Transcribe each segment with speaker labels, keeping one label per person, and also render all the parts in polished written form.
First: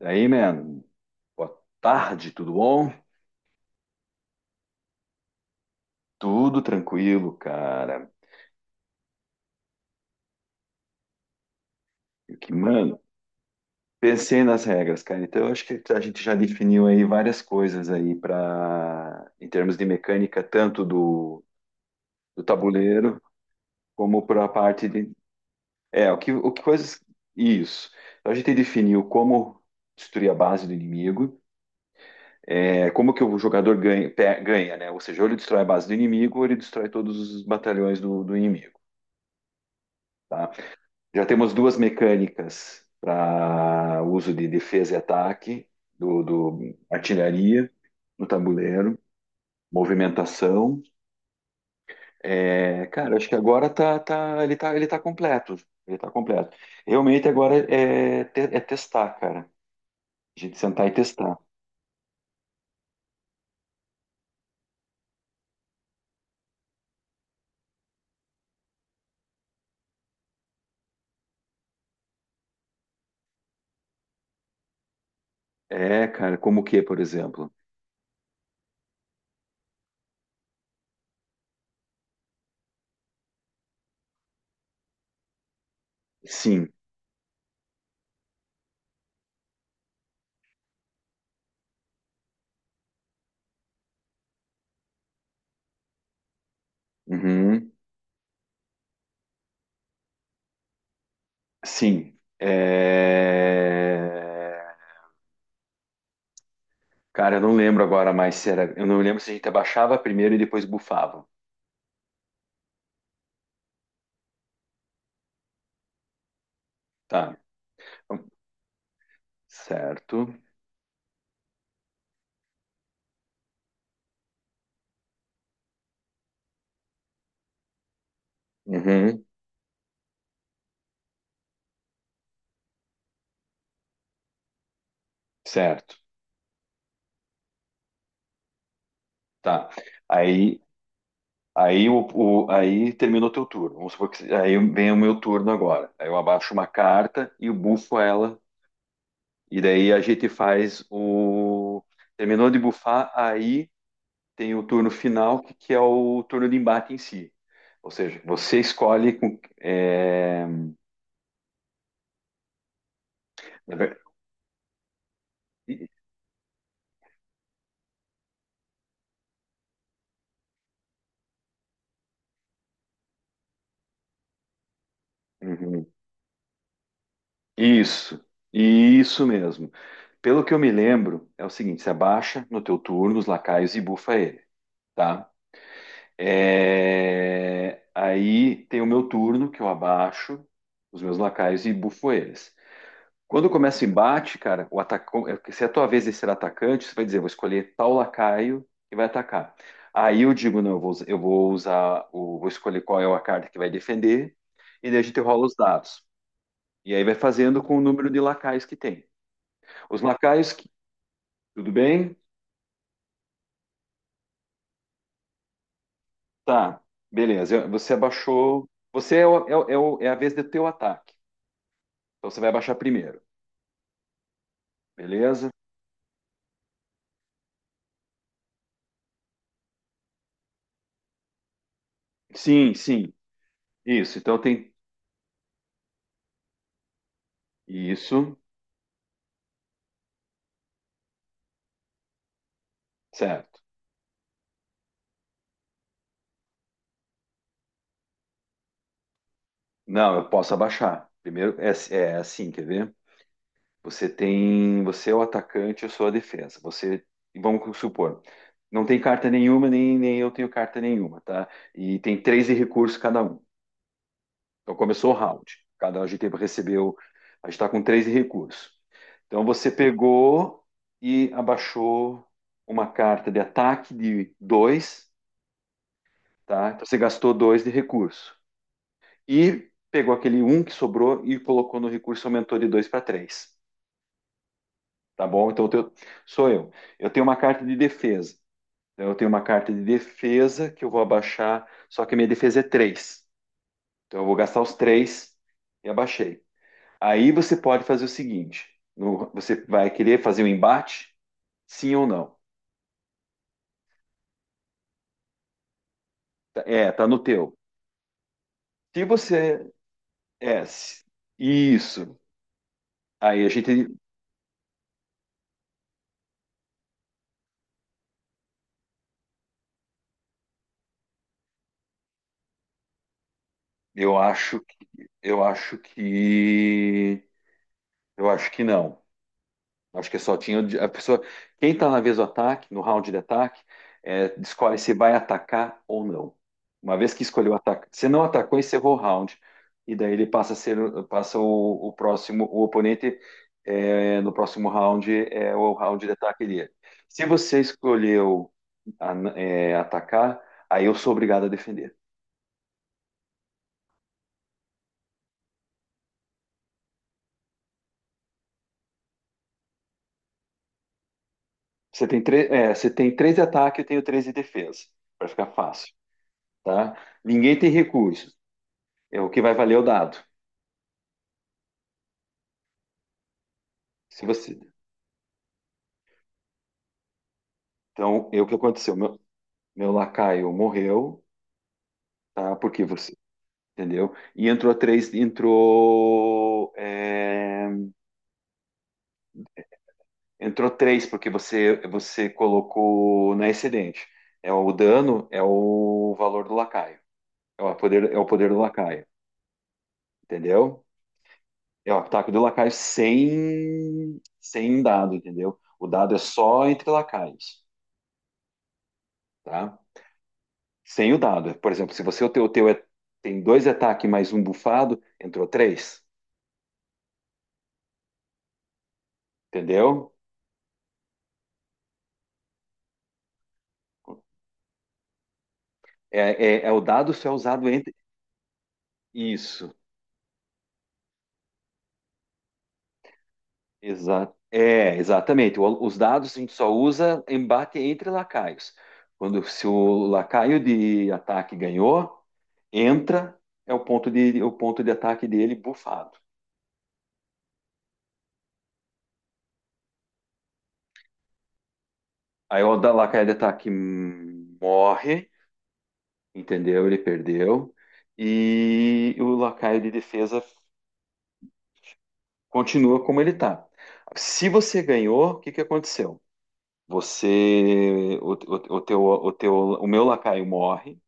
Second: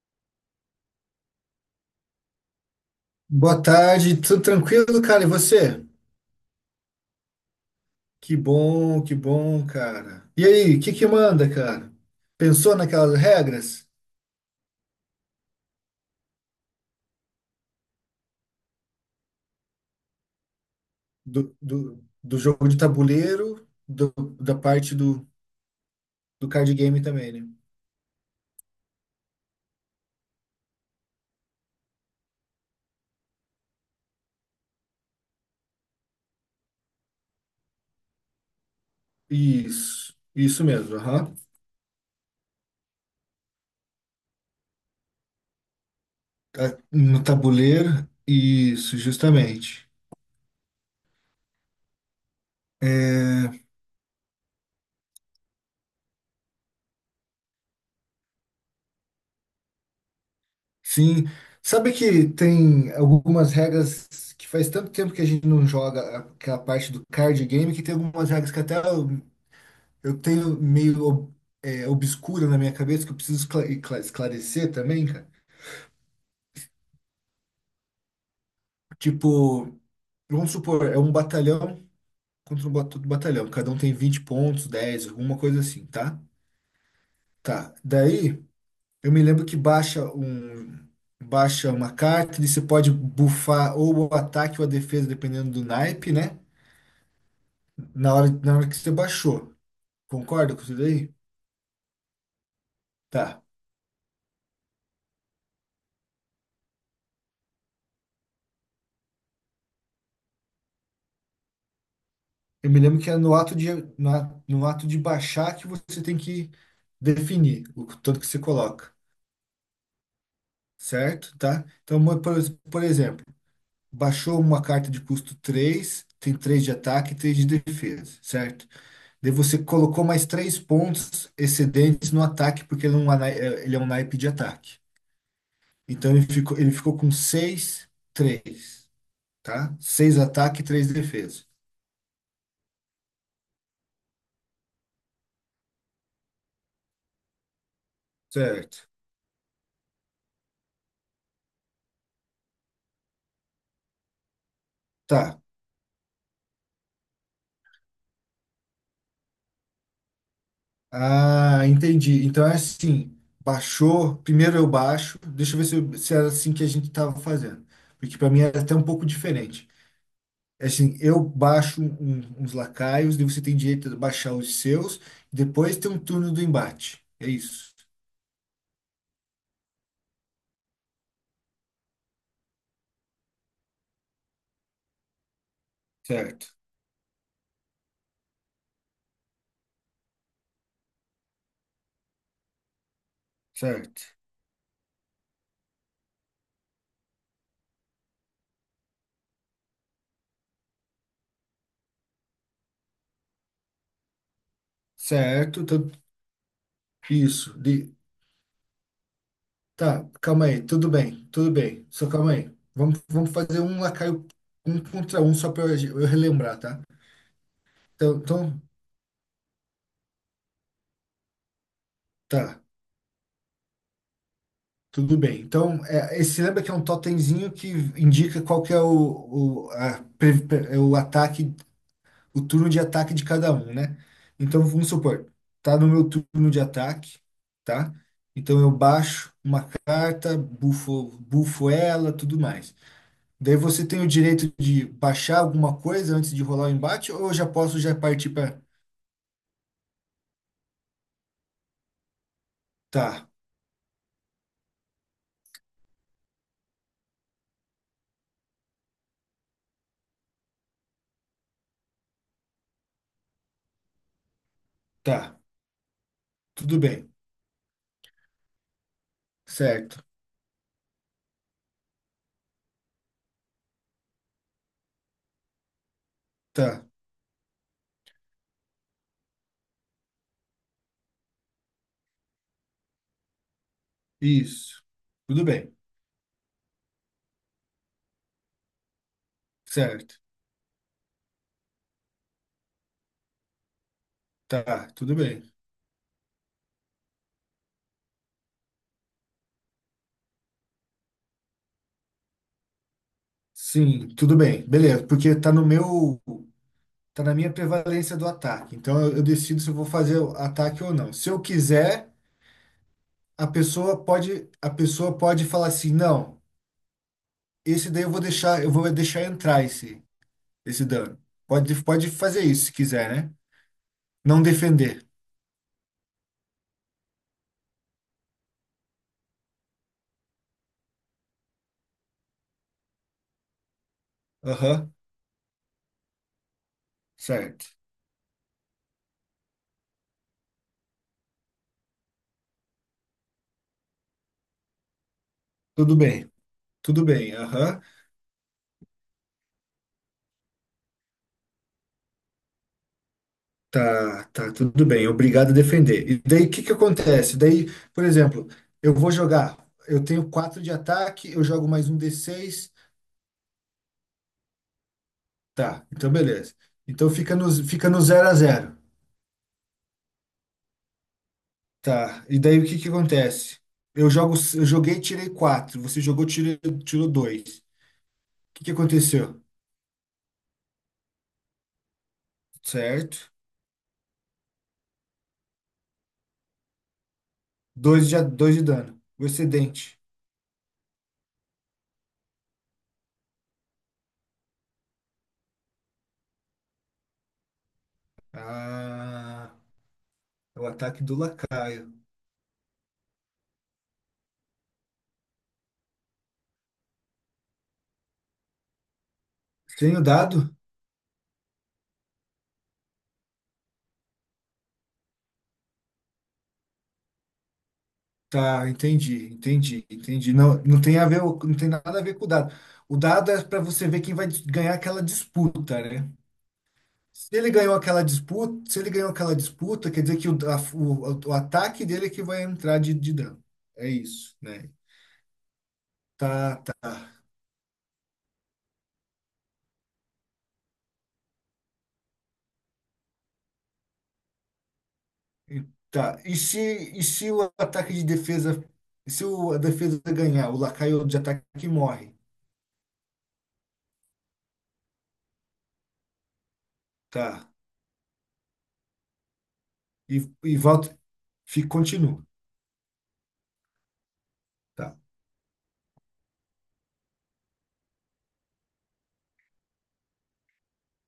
Speaker 1: E aí, mano, boa tarde, tudo bom?
Speaker 2: Boa tarde, tudo tranquilo, cara? E você?
Speaker 1: Tudo tranquilo, cara.
Speaker 2: Que bom, cara. E aí, o que que manda, cara?
Speaker 1: Eu Que,
Speaker 2: Pensou
Speaker 1: mano,
Speaker 2: naquelas regras
Speaker 1: pensei nas regras, cara. Então, eu acho que a gente já definiu aí várias coisas aí para em termos de mecânica, tanto do,
Speaker 2: do
Speaker 1: do
Speaker 2: jogo de
Speaker 1: tabuleiro
Speaker 2: tabuleiro,
Speaker 1: como para a
Speaker 2: da
Speaker 1: parte
Speaker 2: parte
Speaker 1: de.
Speaker 2: do,
Speaker 1: É, o que,
Speaker 2: do
Speaker 1: o que
Speaker 2: card
Speaker 1: coisas.
Speaker 2: game também, né?
Speaker 1: Isso. Então, a gente definiu como destruir a base do inimigo, é, como que o jogador ganha, ganha, né? Ou seja, ou ele destrói a base do inimigo, ou ele destrói todos os batalhões do inimigo.
Speaker 2: Isso,
Speaker 1: Tá?
Speaker 2: isso mesmo,
Speaker 1: Já
Speaker 2: aham.
Speaker 1: temos duas mecânicas para uso de defesa e ataque do
Speaker 2: Tá. No
Speaker 1: artilharia
Speaker 2: tabuleiro,
Speaker 1: no
Speaker 2: isso,
Speaker 1: tabuleiro,
Speaker 2: justamente.
Speaker 1: movimentação. É, cara, acho que
Speaker 2: É,
Speaker 1: agora ele tá completo. Ele tá completo. Realmente agora é, é testar, cara. A gente sentar e
Speaker 2: sim,
Speaker 1: testar.
Speaker 2: sabe que tem algumas regras que faz tanto tempo que a gente não joga aquela parte do card game que tem algumas regras que até eu tenho meio obscura na minha cabeça que eu preciso esclarecer também, cara.
Speaker 1: É, cara, como o que, por exemplo?
Speaker 2: Tipo, vamos supor, é um batalhão contra outro batalhão. Cada um tem 20 pontos, 10, alguma coisa assim, tá?
Speaker 1: Sim.
Speaker 2: Tá. Daí, eu me lembro que baixa uma carta e você pode bufar ou o ataque ou a defesa, dependendo do naipe, né?
Speaker 1: Uhum.
Speaker 2: Na hora que você baixou. Concorda com isso daí?
Speaker 1: Sim.
Speaker 2: Tá.
Speaker 1: É... Cara, eu não lembro agora mais se era. Eu não lembro se a gente abaixava primeiro e depois bufava.
Speaker 2: Eu me lembro que é no ato de baixar que você tem que
Speaker 1: Tá.
Speaker 2: definir o tanto que você coloca,
Speaker 1: Certo.
Speaker 2: certo? Tá? Então, por exemplo, baixou uma carta de custo 3, tem 3 de ataque e 3 de defesa, certo?
Speaker 1: Uhum.
Speaker 2: Daí você colocou mais 3 pontos excedentes no ataque, porque ele é um naipe de ataque.
Speaker 1: Certo.
Speaker 2: Então, ele ficou com 6, 3,
Speaker 1: Tá.
Speaker 2: tá? 6
Speaker 1: Aí,
Speaker 2: ataque e 3 defesa,
Speaker 1: aí, o, aí terminou teu turno. Vamos supor que aí vem o meu turno agora. Aí eu abaixo uma carta e eu bufo ela.
Speaker 2: certo?
Speaker 1: E daí a gente faz o. Terminou de bufar, aí tem o turno
Speaker 2: Tá.
Speaker 1: final, que é o turno de embate em si. Ou seja, você escolhe com. É...
Speaker 2: Ah, entendi. Então é assim,
Speaker 1: na ver-
Speaker 2: baixou, primeiro eu baixo, deixa eu ver se era assim que a gente estava fazendo, porque para mim era até um pouco diferente. É assim, eu baixo uns lacaios, daí você tem direito a baixar os seus, depois
Speaker 1: Uhum.
Speaker 2: tem um turno do embate. É isso.
Speaker 1: Isso, isso mesmo. Pelo que eu me lembro, é o seguinte: você abaixa no teu turno os lacaios e bufa ele, tá?
Speaker 2: Certo,
Speaker 1: É, aí tem o meu turno, que eu abaixo os meus lacaios e bufo eles. Quando começa o
Speaker 2: certo,
Speaker 1: embate, cara, o atacão, é, se é a tua vez de ser atacante, você vai dizer, vou escolher tal lacaio e vai atacar. Aí eu digo, não, eu vou usar, vou escolher qual é a carta que vai defender, e daí a gente rola os
Speaker 2: certo. Então,
Speaker 1: dados. E aí vai
Speaker 2: isso.
Speaker 1: fazendo com o número de lacaios que tem. Os
Speaker 2: Tá, calma
Speaker 1: lacaios,
Speaker 2: aí,
Speaker 1: que-
Speaker 2: tudo bem, tudo
Speaker 1: Tudo
Speaker 2: bem. Só
Speaker 1: bem?
Speaker 2: calma aí. Vamos fazer um lacaio um contra um só para eu relembrar,
Speaker 1: Tá,
Speaker 2: tá?
Speaker 1: beleza. Você
Speaker 2: Então,
Speaker 1: abaixou. Você é, é a vez do teu ataque. Então você vai
Speaker 2: tá.
Speaker 1: abaixar primeiro,
Speaker 2: Tudo bem.
Speaker 1: beleza?
Speaker 2: Então, esse lembra que é um totemzinho que indica qual que é o, a pre- pre- é o ataque, o turno
Speaker 1: Sim,
Speaker 2: de
Speaker 1: sim.
Speaker 2: ataque de cada um, né?
Speaker 1: Isso. Então
Speaker 2: Então,
Speaker 1: tem.
Speaker 2: vamos supor, tá no meu turno de ataque, tá?
Speaker 1: Isso,
Speaker 2: Então eu baixo uma carta, bufo ela, tudo mais. Daí
Speaker 1: certo.
Speaker 2: você tem o direito de baixar alguma coisa antes de rolar o embate, ou eu já posso já partir para.
Speaker 1: Não, eu posso abaixar. Primeiro é, é assim, quer ver?
Speaker 2: Tá,
Speaker 1: Você tem. Você é o atacante, eu sou a defesa. Você. Vamos supor. Não tem carta nenhuma, nem eu tenho carta nenhuma, tá? E tem três de recurso cada um. Então começou o
Speaker 2: tá,
Speaker 1: round. Cada GT
Speaker 2: tudo
Speaker 1: recebeu.
Speaker 2: bem,
Speaker 1: A gente está com três recursos. Então você
Speaker 2: certo,
Speaker 1: pegou e abaixou uma carta de ataque de dois, tá?
Speaker 2: tá,
Speaker 1: Então você gastou dois de recurso. E pegou aquele um que sobrou e colocou no recurso, aumentou de dois para três.
Speaker 2: isso,
Speaker 1: Tá
Speaker 2: tudo
Speaker 1: bom? Então
Speaker 2: bem,
Speaker 1: eu sou eu. Eu tenho uma carta de defesa. Então, eu tenho uma carta de
Speaker 2: certo,
Speaker 1: defesa que eu vou abaixar, só que a minha defesa é 3. Então eu vou gastar os
Speaker 2: tá, tudo
Speaker 1: 3
Speaker 2: bem.
Speaker 1: e abaixei. Aí você pode fazer o seguinte: você vai querer fazer um embate? Sim ou não?
Speaker 2: Sim, tudo bem. Beleza, porque tá no meu,
Speaker 1: É, tá no
Speaker 2: tá na minha
Speaker 1: teu.
Speaker 2: prevalência do ataque. Então
Speaker 1: Se
Speaker 2: eu decido se
Speaker 1: você
Speaker 2: eu vou fazer o
Speaker 1: é
Speaker 2: ataque ou
Speaker 1: se-
Speaker 2: não. Se eu quiser,
Speaker 1: Isso, aí
Speaker 2: a
Speaker 1: a gente,
Speaker 2: pessoa pode, a pessoa pode falar assim: "Não, esse daí eu vou deixar, entrar esse dano". Pode fazer isso se quiser, né?
Speaker 1: eu
Speaker 2: Não
Speaker 1: acho,
Speaker 2: defender.
Speaker 1: eu acho que, eu acho que não. Acho que só tinha o a pessoa. Quem está na vez do ataque, no round de ataque, é, escolhe se
Speaker 2: Aham.
Speaker 1: vai atacar ou não. Uma vez que escolheu
Speaker 2: Certo.
Speaker 1: atacar, se não atacou, encerrou o round. E daí ele passa a ser, passa o próximo, o oponente é, no próximo round é o
Speaker 2: Tudo
Speaker 1: round de
Speaker 2: bem.
Speaker 1: ataque dele.
Speaker 2: Tudo
Speaker 1: Se
Speaker 2: bem.
Speaker 1: você
Speaker 2: Aham.
Speaker 1: escolheu é, atacar, aí eu sou obrigado a defender.
Speaker 2: Tá, tá, tudo bem. Obrigado a defender. E daí, o que que acontece? Daí, por exemplo, eu vou jogar. Eu tenho 4 de ataque, eu jogo mais um
Speaker 1: Você
Speaker 2: d
Speaker 1: tem três,
Speaker 2: seis.
Speaker 1: é, você tem três de ataque, eu tenho três de defesa, para ficar
Speaker 2: Tá,
Speaker 1: fácil,
Speaker 2: então beleza.
Speaker 1: tá?
Speaker 2: Então fica no,
Speaker 1: Ninguém tem
Speaker 2: fica no zero a
Speaker 1: recursos.
Speaker 2: zero.
Speaker 1: É o que vai valer é o dado.
Speaker 2: Tá, e daí o que que acontece?
Speaker 1: Se você,
Speaker 2: Eu joguei, tirei quatro. Você jogou, tirou dois. O
Speaker 1: Então, eu o que
Speaker 2: que que
Speaker 1: aconteceu?
Speaker 2: aconteceu?
Speaker 1: Meu lacaio morreu, tá? Porque você,
Speaker 2: Certo?
Speaker 1: entendeu? E entrou três,
Speaker 2: Dois de dano. O excedente.
Speaker 1: entrou três porque você colocou na excedente. É o dano, é o valor do lacaio, é o poder do lacaio,
Speaker 2: Ah, é o
Speaker 1: entendeu?
Speaker 2: ataque do
Speaker 1: É
Speaker 2: lacaio.
Speaker 1: o ataque do lacaio sem dado, entendeu? O dado é só entre lacaios, tá?
Speaker 2: Sem o dado?
Speaker 1: Sem o dado. Por exemplo, se você o teu tem dois ataques mais um bufado, entrou três.
Speaker 2: Tá, entendi, entendi,
Speaker 1: Entendeu?
Speaker 2: entendi. Não, não tem a ver, não tem nada a ver com o dado. O dado é para você ver quem vai ganhar aquela disputa, né?
Speaker 1: É, é o dado só
Speaker 2: Se
Speaker 1: é
Speaker 2: ele
Speaker 1: usado
Speaker 2: ganhou
Speaker 1: entre.
Speaker 2: aquela disputa, se ele ganhou aquela
Speaker 1: Isso.
Speaker 2: disputa, quer dizer que o ataque dele é que vai entrar de dano. É isso, né?
Speaker 1: É, exatamente. O- os dados a gente
Speaker 2: Tá,
Speaker 1: só
Speaker 2: tá.
Speaker 1: usa embate entre lacaios. Quando se o lacaio de ataque ganhou, entra, é o ponto de ataque dele
Speaker 2: E,
Speaker 1: bufado.
Speaker 2: tá. E se o ataque de defesa, e se o, a defesa ganhar, o lacaio de ataque morre,
Speaker 1: Aí o da lacaio de ataque morre, entendeu? Ele
Speaker 2: tá?
Speaker 1: perdeu. E o lacaio de
Speaker 2: E,
Speaker 1: defesa
Speaker 2: e volta, fica, continua,
Speaker 1: continua como ele está. Se você
Speaker 2: tá?
Speaker 1: ganhou, o que que aconteceu? Você, o teu, o teu, o meu lacaio morre,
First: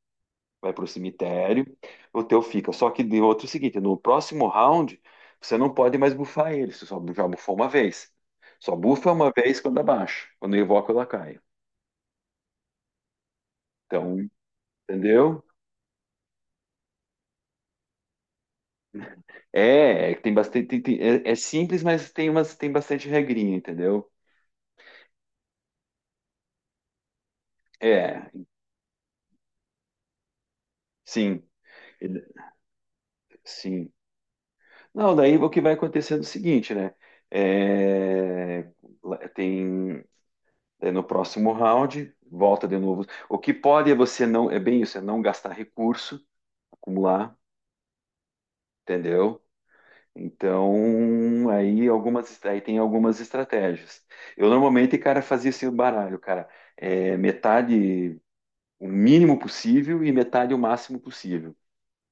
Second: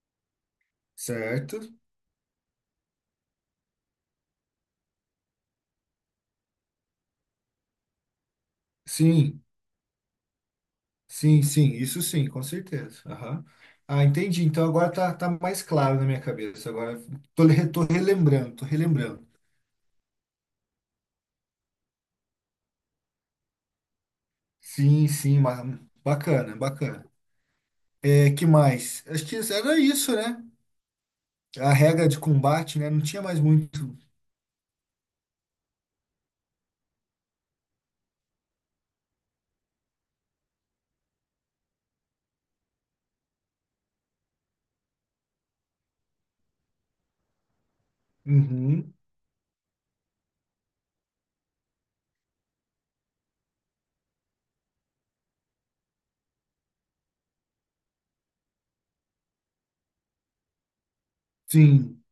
Speaker 1: vai para o
Speaker 2: Certo?
Speaker 1: cemitério, o teu fica. Só que de outro é o seguinte, no próximo round você não pode mais bufar ele, você só já bufou uma vez. Só bufa uma
Speaker 2: Sim.
Speaker 1: vez quando abaixa, quando evoca o lacaio.
Speaker 2: Sim, sim, isso sim, com certeza. Aham. Ah,
Speaker 1: Então,
Speaker 2: entendi. Então agora tá
Speaker 1: entendeu?
Speaker 2: mais claro na minha cabeça. Agora tô relembrando.
Speaker 1: É, é que tem bastante, é, é simples, mas tem umas, tem bastante regrinha, entendeu?
Speaker 2: Sim, sim, bacana, bacana.
Speaker 1: É,
Speaker 2: É, que mais? Acho que era isso, né?
Speaker 1: sim,
Speaker 2: A regra de
Speaker 1: ele-
Speaker 2: combate, né? Não tinha mais
Speaker 1: sim.
Speaker 2: muito.
Speaker 1: Não, daí o que vai acontecer é o seguinte, né? É, tem é, no próximo round, volta de novo. O que pode é você não, é bem isso, é não gastar recurso, acumular,
Speaker 2: Uhum.
Speaker 1: entendeu? Então, aí algumas, aí tem algumas estratégias. Eu normalmente, cara, fazia esse baralho, cara, é, metade o mínimo possível e metade o máximo possível,
Speaker 2: Sim,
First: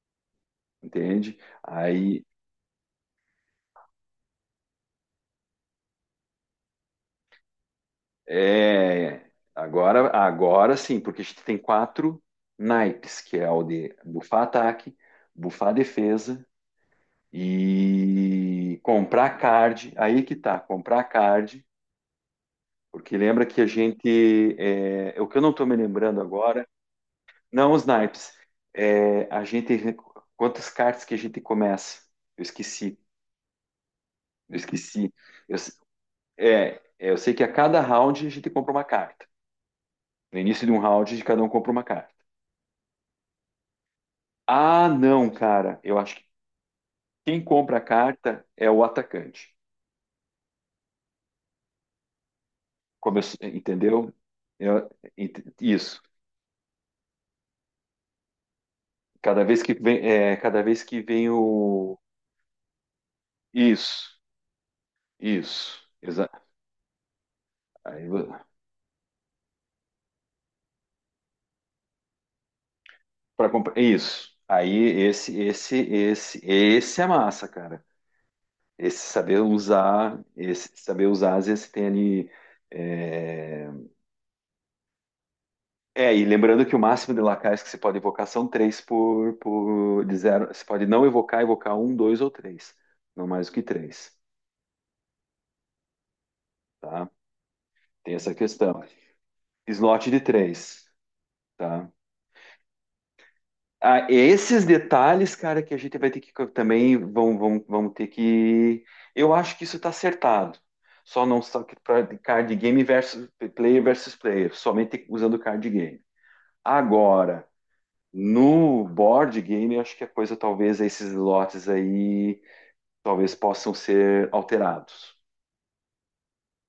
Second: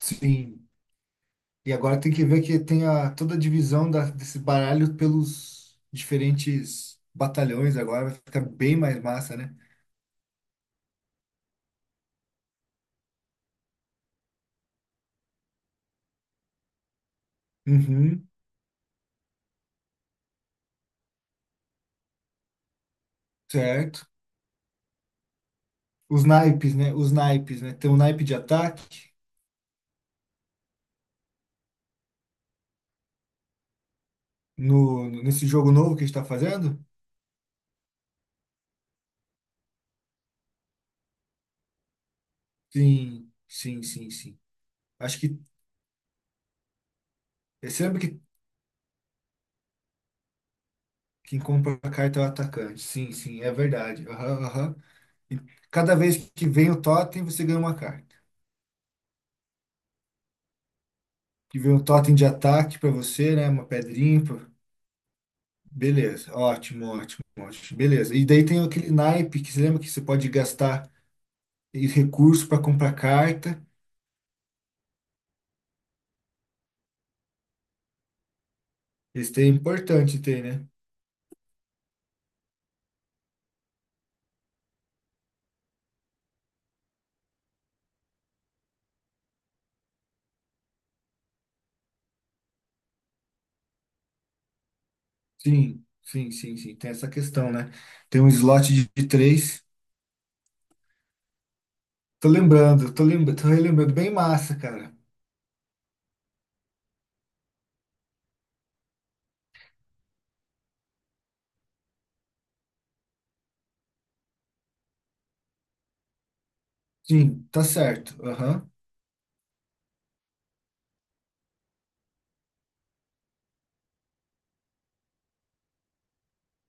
Speaker 2: sim.
Speaker 1: entende?
Speaker 2: E agora tem que
Speaker 1: Aí
Speaker 2: ver que tem toda a divisão desse baralho pelos diferentes batalhões agora. Vai ficar bem mais
Speaker 1: é,
Speaker 2: massa, né?
Speaker 1: agora, agora sim, porque a gente tem quatro naipes, que é o de bufar ataque, bufar defesa
Speaker 2: Uhum,
Speaker 1: e comprar card. Aí que tá, comprar card, porque lembra que a
Speaker 2: certo.
Speaker 1: gente, é, é o que eu não tô me lembrando
Speaker 2: Os
Speaker 1: agora,
Speaker 2: naipes, né? Os naipes,
Speaker 1: não
Speaker 2: né?
Speaker 1: os
Speaker 2: Tem um naipe
Speaker 1: naipes,
Speaker 2: de ataque
Speaker 1: é, a gente, quantas cartas que a gente começa? Eu esqueci, eu esqueci.
Speaker 2: nesse
Speaker 1: Eu,
Speaker 2: jogo novo que a gente tá fazendo?
Speaker 1: eu sei que a cada round a gente compra uma carta. No início de um round, de cada um compra uma carta.
Speaker 2: Sim, sim, sim, sim.
Speaker 1: Ah,
Speaker 2: Acho
Speaker 1: não,
Speaker 2: que
Speaker 1: cara. Eu acho que quem
Speaker 2: é
Speaker 1: compra a
Speaker 2: sempre que
Speaker 1: carta é o atacante.
Speaker 2: quem compra a carta é o atacante. Sim,
Speaker 1: Como eu s-
Speaker 2: sim, é verdade.
Speaker 1: entendeu?
Speaker 2: Aham, aham.
Speaker 1: Eu-
Speaker 2: E
Speaker 1: ent-
Speaker 2: cada
Speaker 1: Isso.
Speaker 2: vez que vem o totem, você ganha uma carta.
Speaker 1: Cada vez que vem
Speaker 2: Que vem um
Speaker 1: o
Speaker 2: totem de ataque pra você, né? Uma
Speaker 1: isso,
Speaker 2: pedrinha.
Speaker 1: isso,
Speaker 2: Beleza, ótimo, ótimo, ótimo.
Speaker 1: aí,
Speaker 2: Beleza. E daí tem aquele naipe que você lembra que você pode gastar e recurso para comprar
Speaker 1: para
Speaker 2: carta.
Speaker 1: comprar isso. Aí esse é massa, cara.
Speaker 2: Esse daí é importante ter, né?
Speaker 1: Esse saber usar, às vezes tem ali é, é, e lembrando que o máximo de lacaios que você pode evocar são três por de zero. Você pode não evocar, evocar um, dois ou três. Não mais do que três,
Speaker 2: Sim, sim, sim, sim. Tem essa
Speaker 1: tá?
Speaker 2: questão, né?
Speaker 1: Tem
Speaker 2: Tem um
Speaker 1: essa
Speaker 2: slot
Speaker 1: questão.
Speaker 2: de três.
Speaker 1: Slot de três, tá?
Speaker 2: Tô lembrando, tô relembrando.
Speaker 1: Ah,
Speaker 2: Bem massa,
Speaker 1: esses
Speaker 2: cara.
Speaker 1: detalhes, cara, que a gente vai ter que também vão ter que. Eu acho que isso tá acertado. Só não só que pra card game versus player, somente usando card game.
Speaker 2: Sim,
Speaker 1: Agora,
Speaker 2: tá certo. Aham.
Speaker 1: no board game, eu acho que a coisa talvez esses lotes aí talvez possam ser alterados,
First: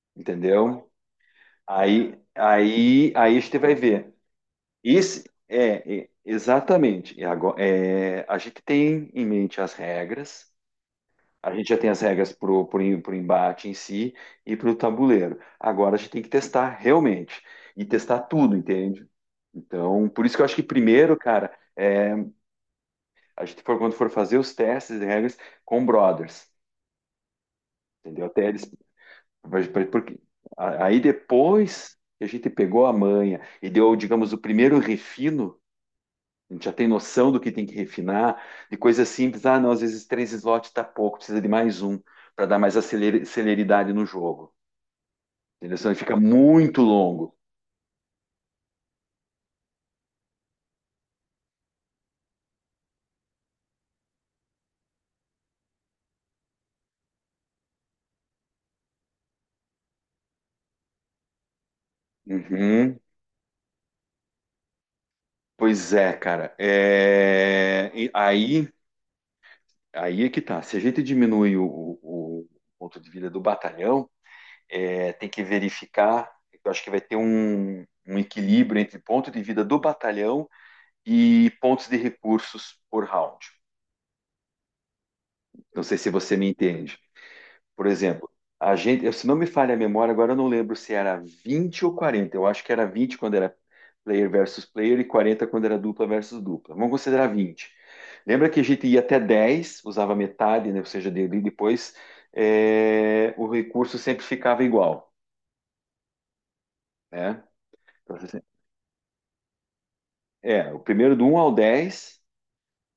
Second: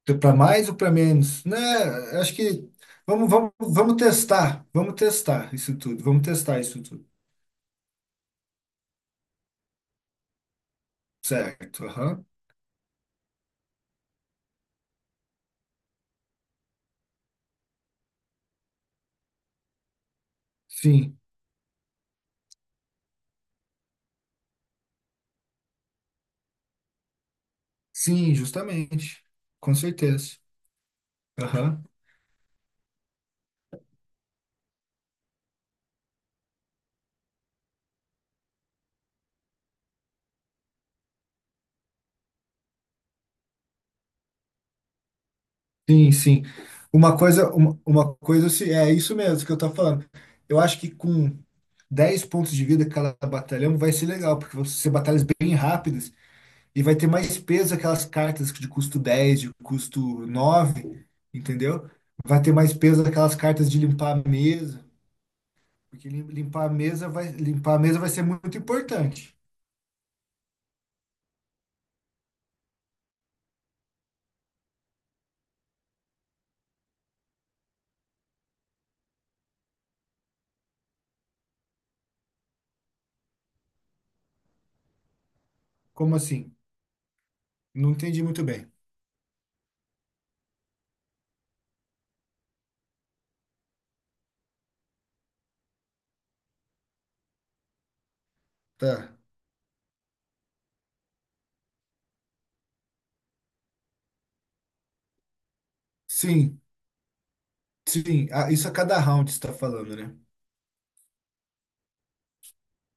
Speaker 2: Então, para mais ou
Speaker 1: entendeu?
Speaker 2: para menos? Né? Acho que
Speaker 1: Aí a gente vai
Speaker 2: vamos
Speaker 1: ver.
Speaker 2: testar. Vamos
Speaker 1: Isso
Speaker 2: testar isso
Speaker 1: é,
Speaker 2: tudo.
Speaker 1: é,
Speaker 2: Vamos testar isso tudo.
Speaker 1: exatamente. E agora, é, a gente tem em mente as regras. A gente já
Speaker 2: Certo.
Speaker 1: tem as
Speaker 2: Aham.
Speaker 1: regras para o embate em si e para o tabuleiro. Agora a gente tem que testar realmente e testar tudo, entende? Então, por isso que eu acho que primeiro,
Speaker 2: Sim.
Speaker 1: cara, é, a gente for, quando for fazer os testes de regras com brothers, entendeu?
Speaker 2: Sim,
Speaker 1: Até eles.
Speaker 2: justamente. Com
Speaker 1: Porque,
Speaker 2: certeza.
Speaker 1: aí
Speaker 2: Aham.
Speaker 1: depois que a gente pegou a manha e deu, digamos, o primeiro refino, a gente já tem noção do que tem que refinar, de coisas simples. Ah, não, às vezes três slots está pouco, precisa de mais um para dar mais celeridade no jogo. Entendeu? Senão ele
Speaker 2: Sim,
Speaker 1: fica
Speaker 2: sim.
Speaker 1: muito
Speaker 2: Uma
Speaker 1: longo.
Speaker 2: coisa, é isso mesmo que eu tô falando. Eu acho que com 10 pontos de vida cada batalhão vai ser legal, porque vão ser batalhas bem rápidas e vai ter mais peso aquelas cartas de custo 10 de custo nove, entendeu? Vai ter mais
Speaker 1: Uhum.
Speaker 2: peso aquelas cartas de limpar a mesa,
Speaker 1: Pois
Speaker 2: porque
Speaker 1: é, cara.
Speaker 2: limpar a
Speaker 1: É,
Speaker 2: mesa vai
Speaker 1: e
Speaker 2: ser muito
Speaker 1: Aí,
Speaker 2: importante.
Speaker 1: aí é que tá. Se a gente diminui o ponto de vida do batalhão, é, tem que verificar. Eu acho que vai ter um, um equilíbrio entre ponto de vida do batalhão e pontos de recursos por round. Não sei se
Speaker 2: Como
Speaker 1: você me
Speaker 2: assim?
Speaker 1: entende. Por
Speaker 2: Não entendi
Speaker 1: exemplo,
Speaker 2: muito bem.
Speaker 1: a gente, se não me falha a memória, agora eu não lembro se era 20 ou 40. Eu acho que era 20 quando era player versus player e 40 quando era dupla versus dupla. Vamos considerar 20. Lembra que a gente ia
Speaker 2: Tá.
Speaker 1: até 10 usava metade, né? Ou seja, depois é, o recurso sempre ficava igual.
Speaker 2: Sim,
Speaker 1: Né? Então,
Speaker 2: sim. Ah, isso a cada round você está falando, né?
Speaker 1: é, o primeiro do um ao 10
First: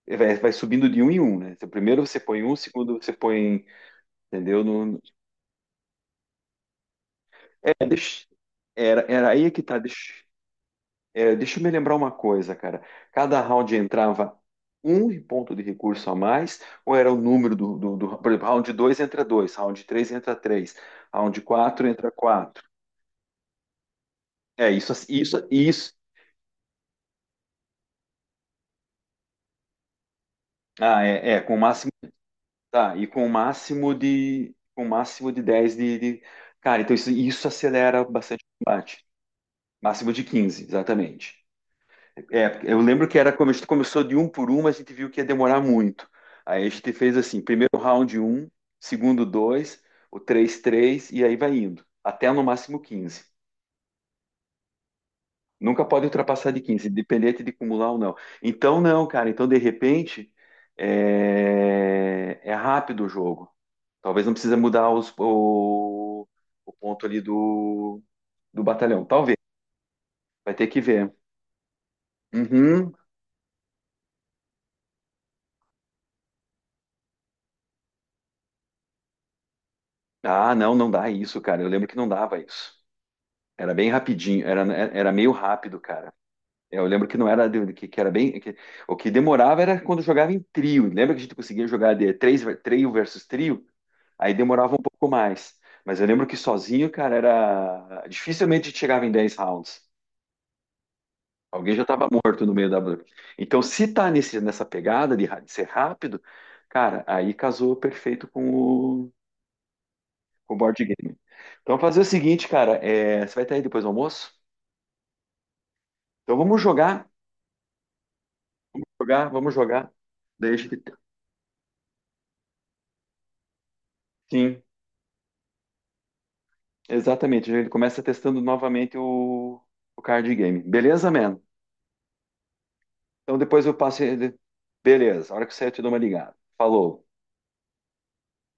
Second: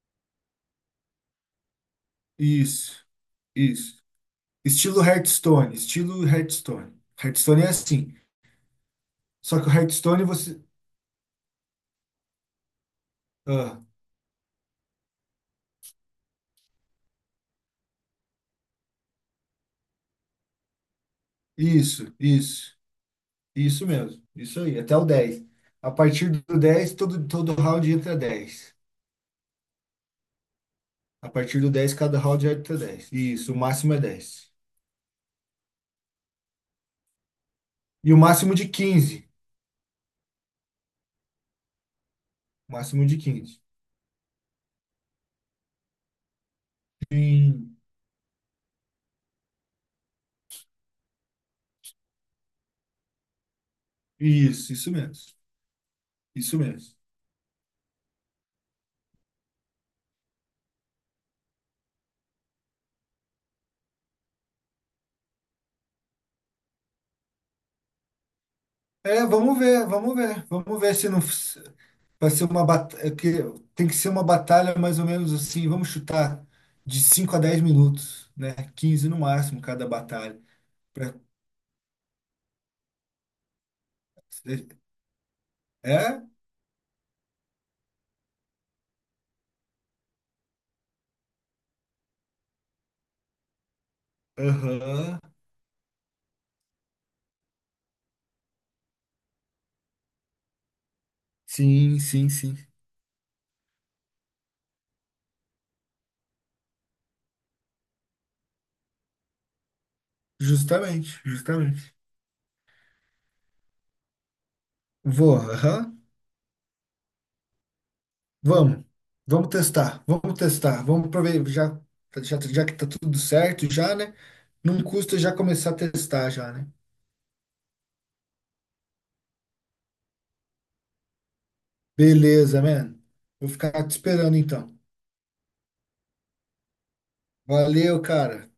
Speaker 1: eh, vai, vai subindo de um em um, né? Então, primeiro você põe um, segundo
Speaker 2: Isso,
Speaker 1: você põe,
Speaker 2: isso.
Speaker 1: entendeu?
Speaker 2: Estilo Hearthstone, estilo Hearthstone. Hearthstone é
Speaker 1: É,
Speaker 2: assim.
Speaker 1: deixa, era, era aí é
Speaker 2: Só
Speaker 1: que
Speaker 2: que o
Speaker 1: tá,
Speaker 2: Hearthstone você.
Speaker 1: deixa eu me lembrar uma coisa, cara. Cada round
Speaker 2: Ah,
Speaker 1: entrava um ponto de recurso a mais, ou era o número por exemplo, round 2 entra 2, round 3 entra 3, round 4 entra
Speaker 2: isso,
Speaker 1: 4.
Speaker 2: isso, isso mesmo. Isso
Speaker 1: É,
Speaker 2: aí, até o 10. A
Speaker 1: isso.
Speaker 2: partir do 10 todo round entra 10.
Speaker 1: Ah,
Speaker 2: A
Speaker 1: é, é, com o
Speaker 2: partir do
Speaker 1: máximo.
Speaker 2: 10 cada round entra
Speaker 1: Tá, e
Speaker 2: dez
Speaker 1: com o
Speaker 2: Isso, o máximo
Speaker 1: máximo
Speaker 2: é dez
Speaker 1: de, com o máximo de 10 cara, então isso acelera
Speaker 2: E o
Speaker 1: bastante
Speaker 2: máximo
Speaker 1: o
Speaker 2: de
Speaker 1: combate.
Speaker 2: quinze
Speaker 1: Máximo de 15 exatamente. É, eu
Speaker 2: Máximo
Speaker 1: lembro
Speaker 2: de
Speaker 1: que era como a
Speaker 2: quinze
Speaker 1: gente começou de um por um, mas a gente viu que ia demorar muito. Aí a gente fez assim, primeiro
Speaker 2: Sim.
Speaker 1: round um, segundo dois, o 3 3 e aí vai indo, até no máximo 15.
Speaker 2: Isso mesmo.
Speaker 1: Nunca pode ultrapassar
Speaker 2: Isso
Speaker 1: de 15
Speaker 2: mesmo.
Speaker 1: independente de acumular ou não. Então não, cara, então de repente é, é rápido o jogo. Talvez não precisa mudar o ponto ali do batalhão.
Speaker 2: É,
Speaker 1: Talvez.
Speaker 2: vamos ver, vamos ver.
Speaker 1: Vai ter
Speaker 2: Vamos
Speaker 1: que
Speaker 2: ver se
Speaker 1: ver.
Speaker 2: não. Vai ser uma
Speaker 1: Uhum.
Speaker 2: batalha que tem que ser uma batalha mais ou menos assim, vamos chutar de 5 a 10 minutos, né? 15 no máximo cada batalha.
Speaker 1: Ah, não, não dá
Speaker 2: Pra-
Speaker 1: isso, cara. Eu lembro que não dava isso. Era bem rapidinho, era, era meio rápido, cara.
Speaker 2: É?
Speaker 1: Eu lembro que não era de- que era bem. O que demorava era quando jogava em trio. Lembra que a gente conseguia jogar de três, trio versus trio? Aí demorava um pouco
Speaker 2: Aham.
Speaker 1: mais. Mas eu lembro que sozinho, cara, era. Dificilmente a gente chegava em 10 rounds. Alguém já
Speaker 2: Sim,
Speaker 1: estava
Speaker 2: sim,
Speaker 1: morto no
Speaker 2: sim.
Speaker 1: meio da. Então, se tá nesse, nessa pegada de, de ser rápido, cara, aí casou perfeito com com o board
Speaker 2: Justamente,
Speaker 1: game. Então,
Speaker 2: justamente.
Speaker 1: fazer o seguinte, cara, é, você vai estar aí depois do almoço?
Speaker 2: Vou, aham.
Speaker 1: Então, vamos jogar,
Speaker 2: Vamos.
Speaker 1: jogar,
Speaker 2: Vamos
Speaker 1: vamos jogar.
Speaker 2: testar. Vamos
Speaker 1: Daí a gente...
Speaker 2: testar. Vamos prover já já que tá tudo certo já, né?
Speaker 1: Sim,
Speaker 2: Não custa já começar a testar já, né?
Speaker 1: exatamente. Ele começa testando novamente o card game. Beleza, man?
Speaker 2: Beleza, man.
Speaker 1: Então,
Speaker 2: Vou
Speaker 1: depois eu
Speaker 2: ficar te
Speaker 1: passo.
Speaker 2: esperando então.
Speaker 1: Beleza, a hora que você eu te dou uma ligada. Falou.
Speaker 2: Valeu, cara.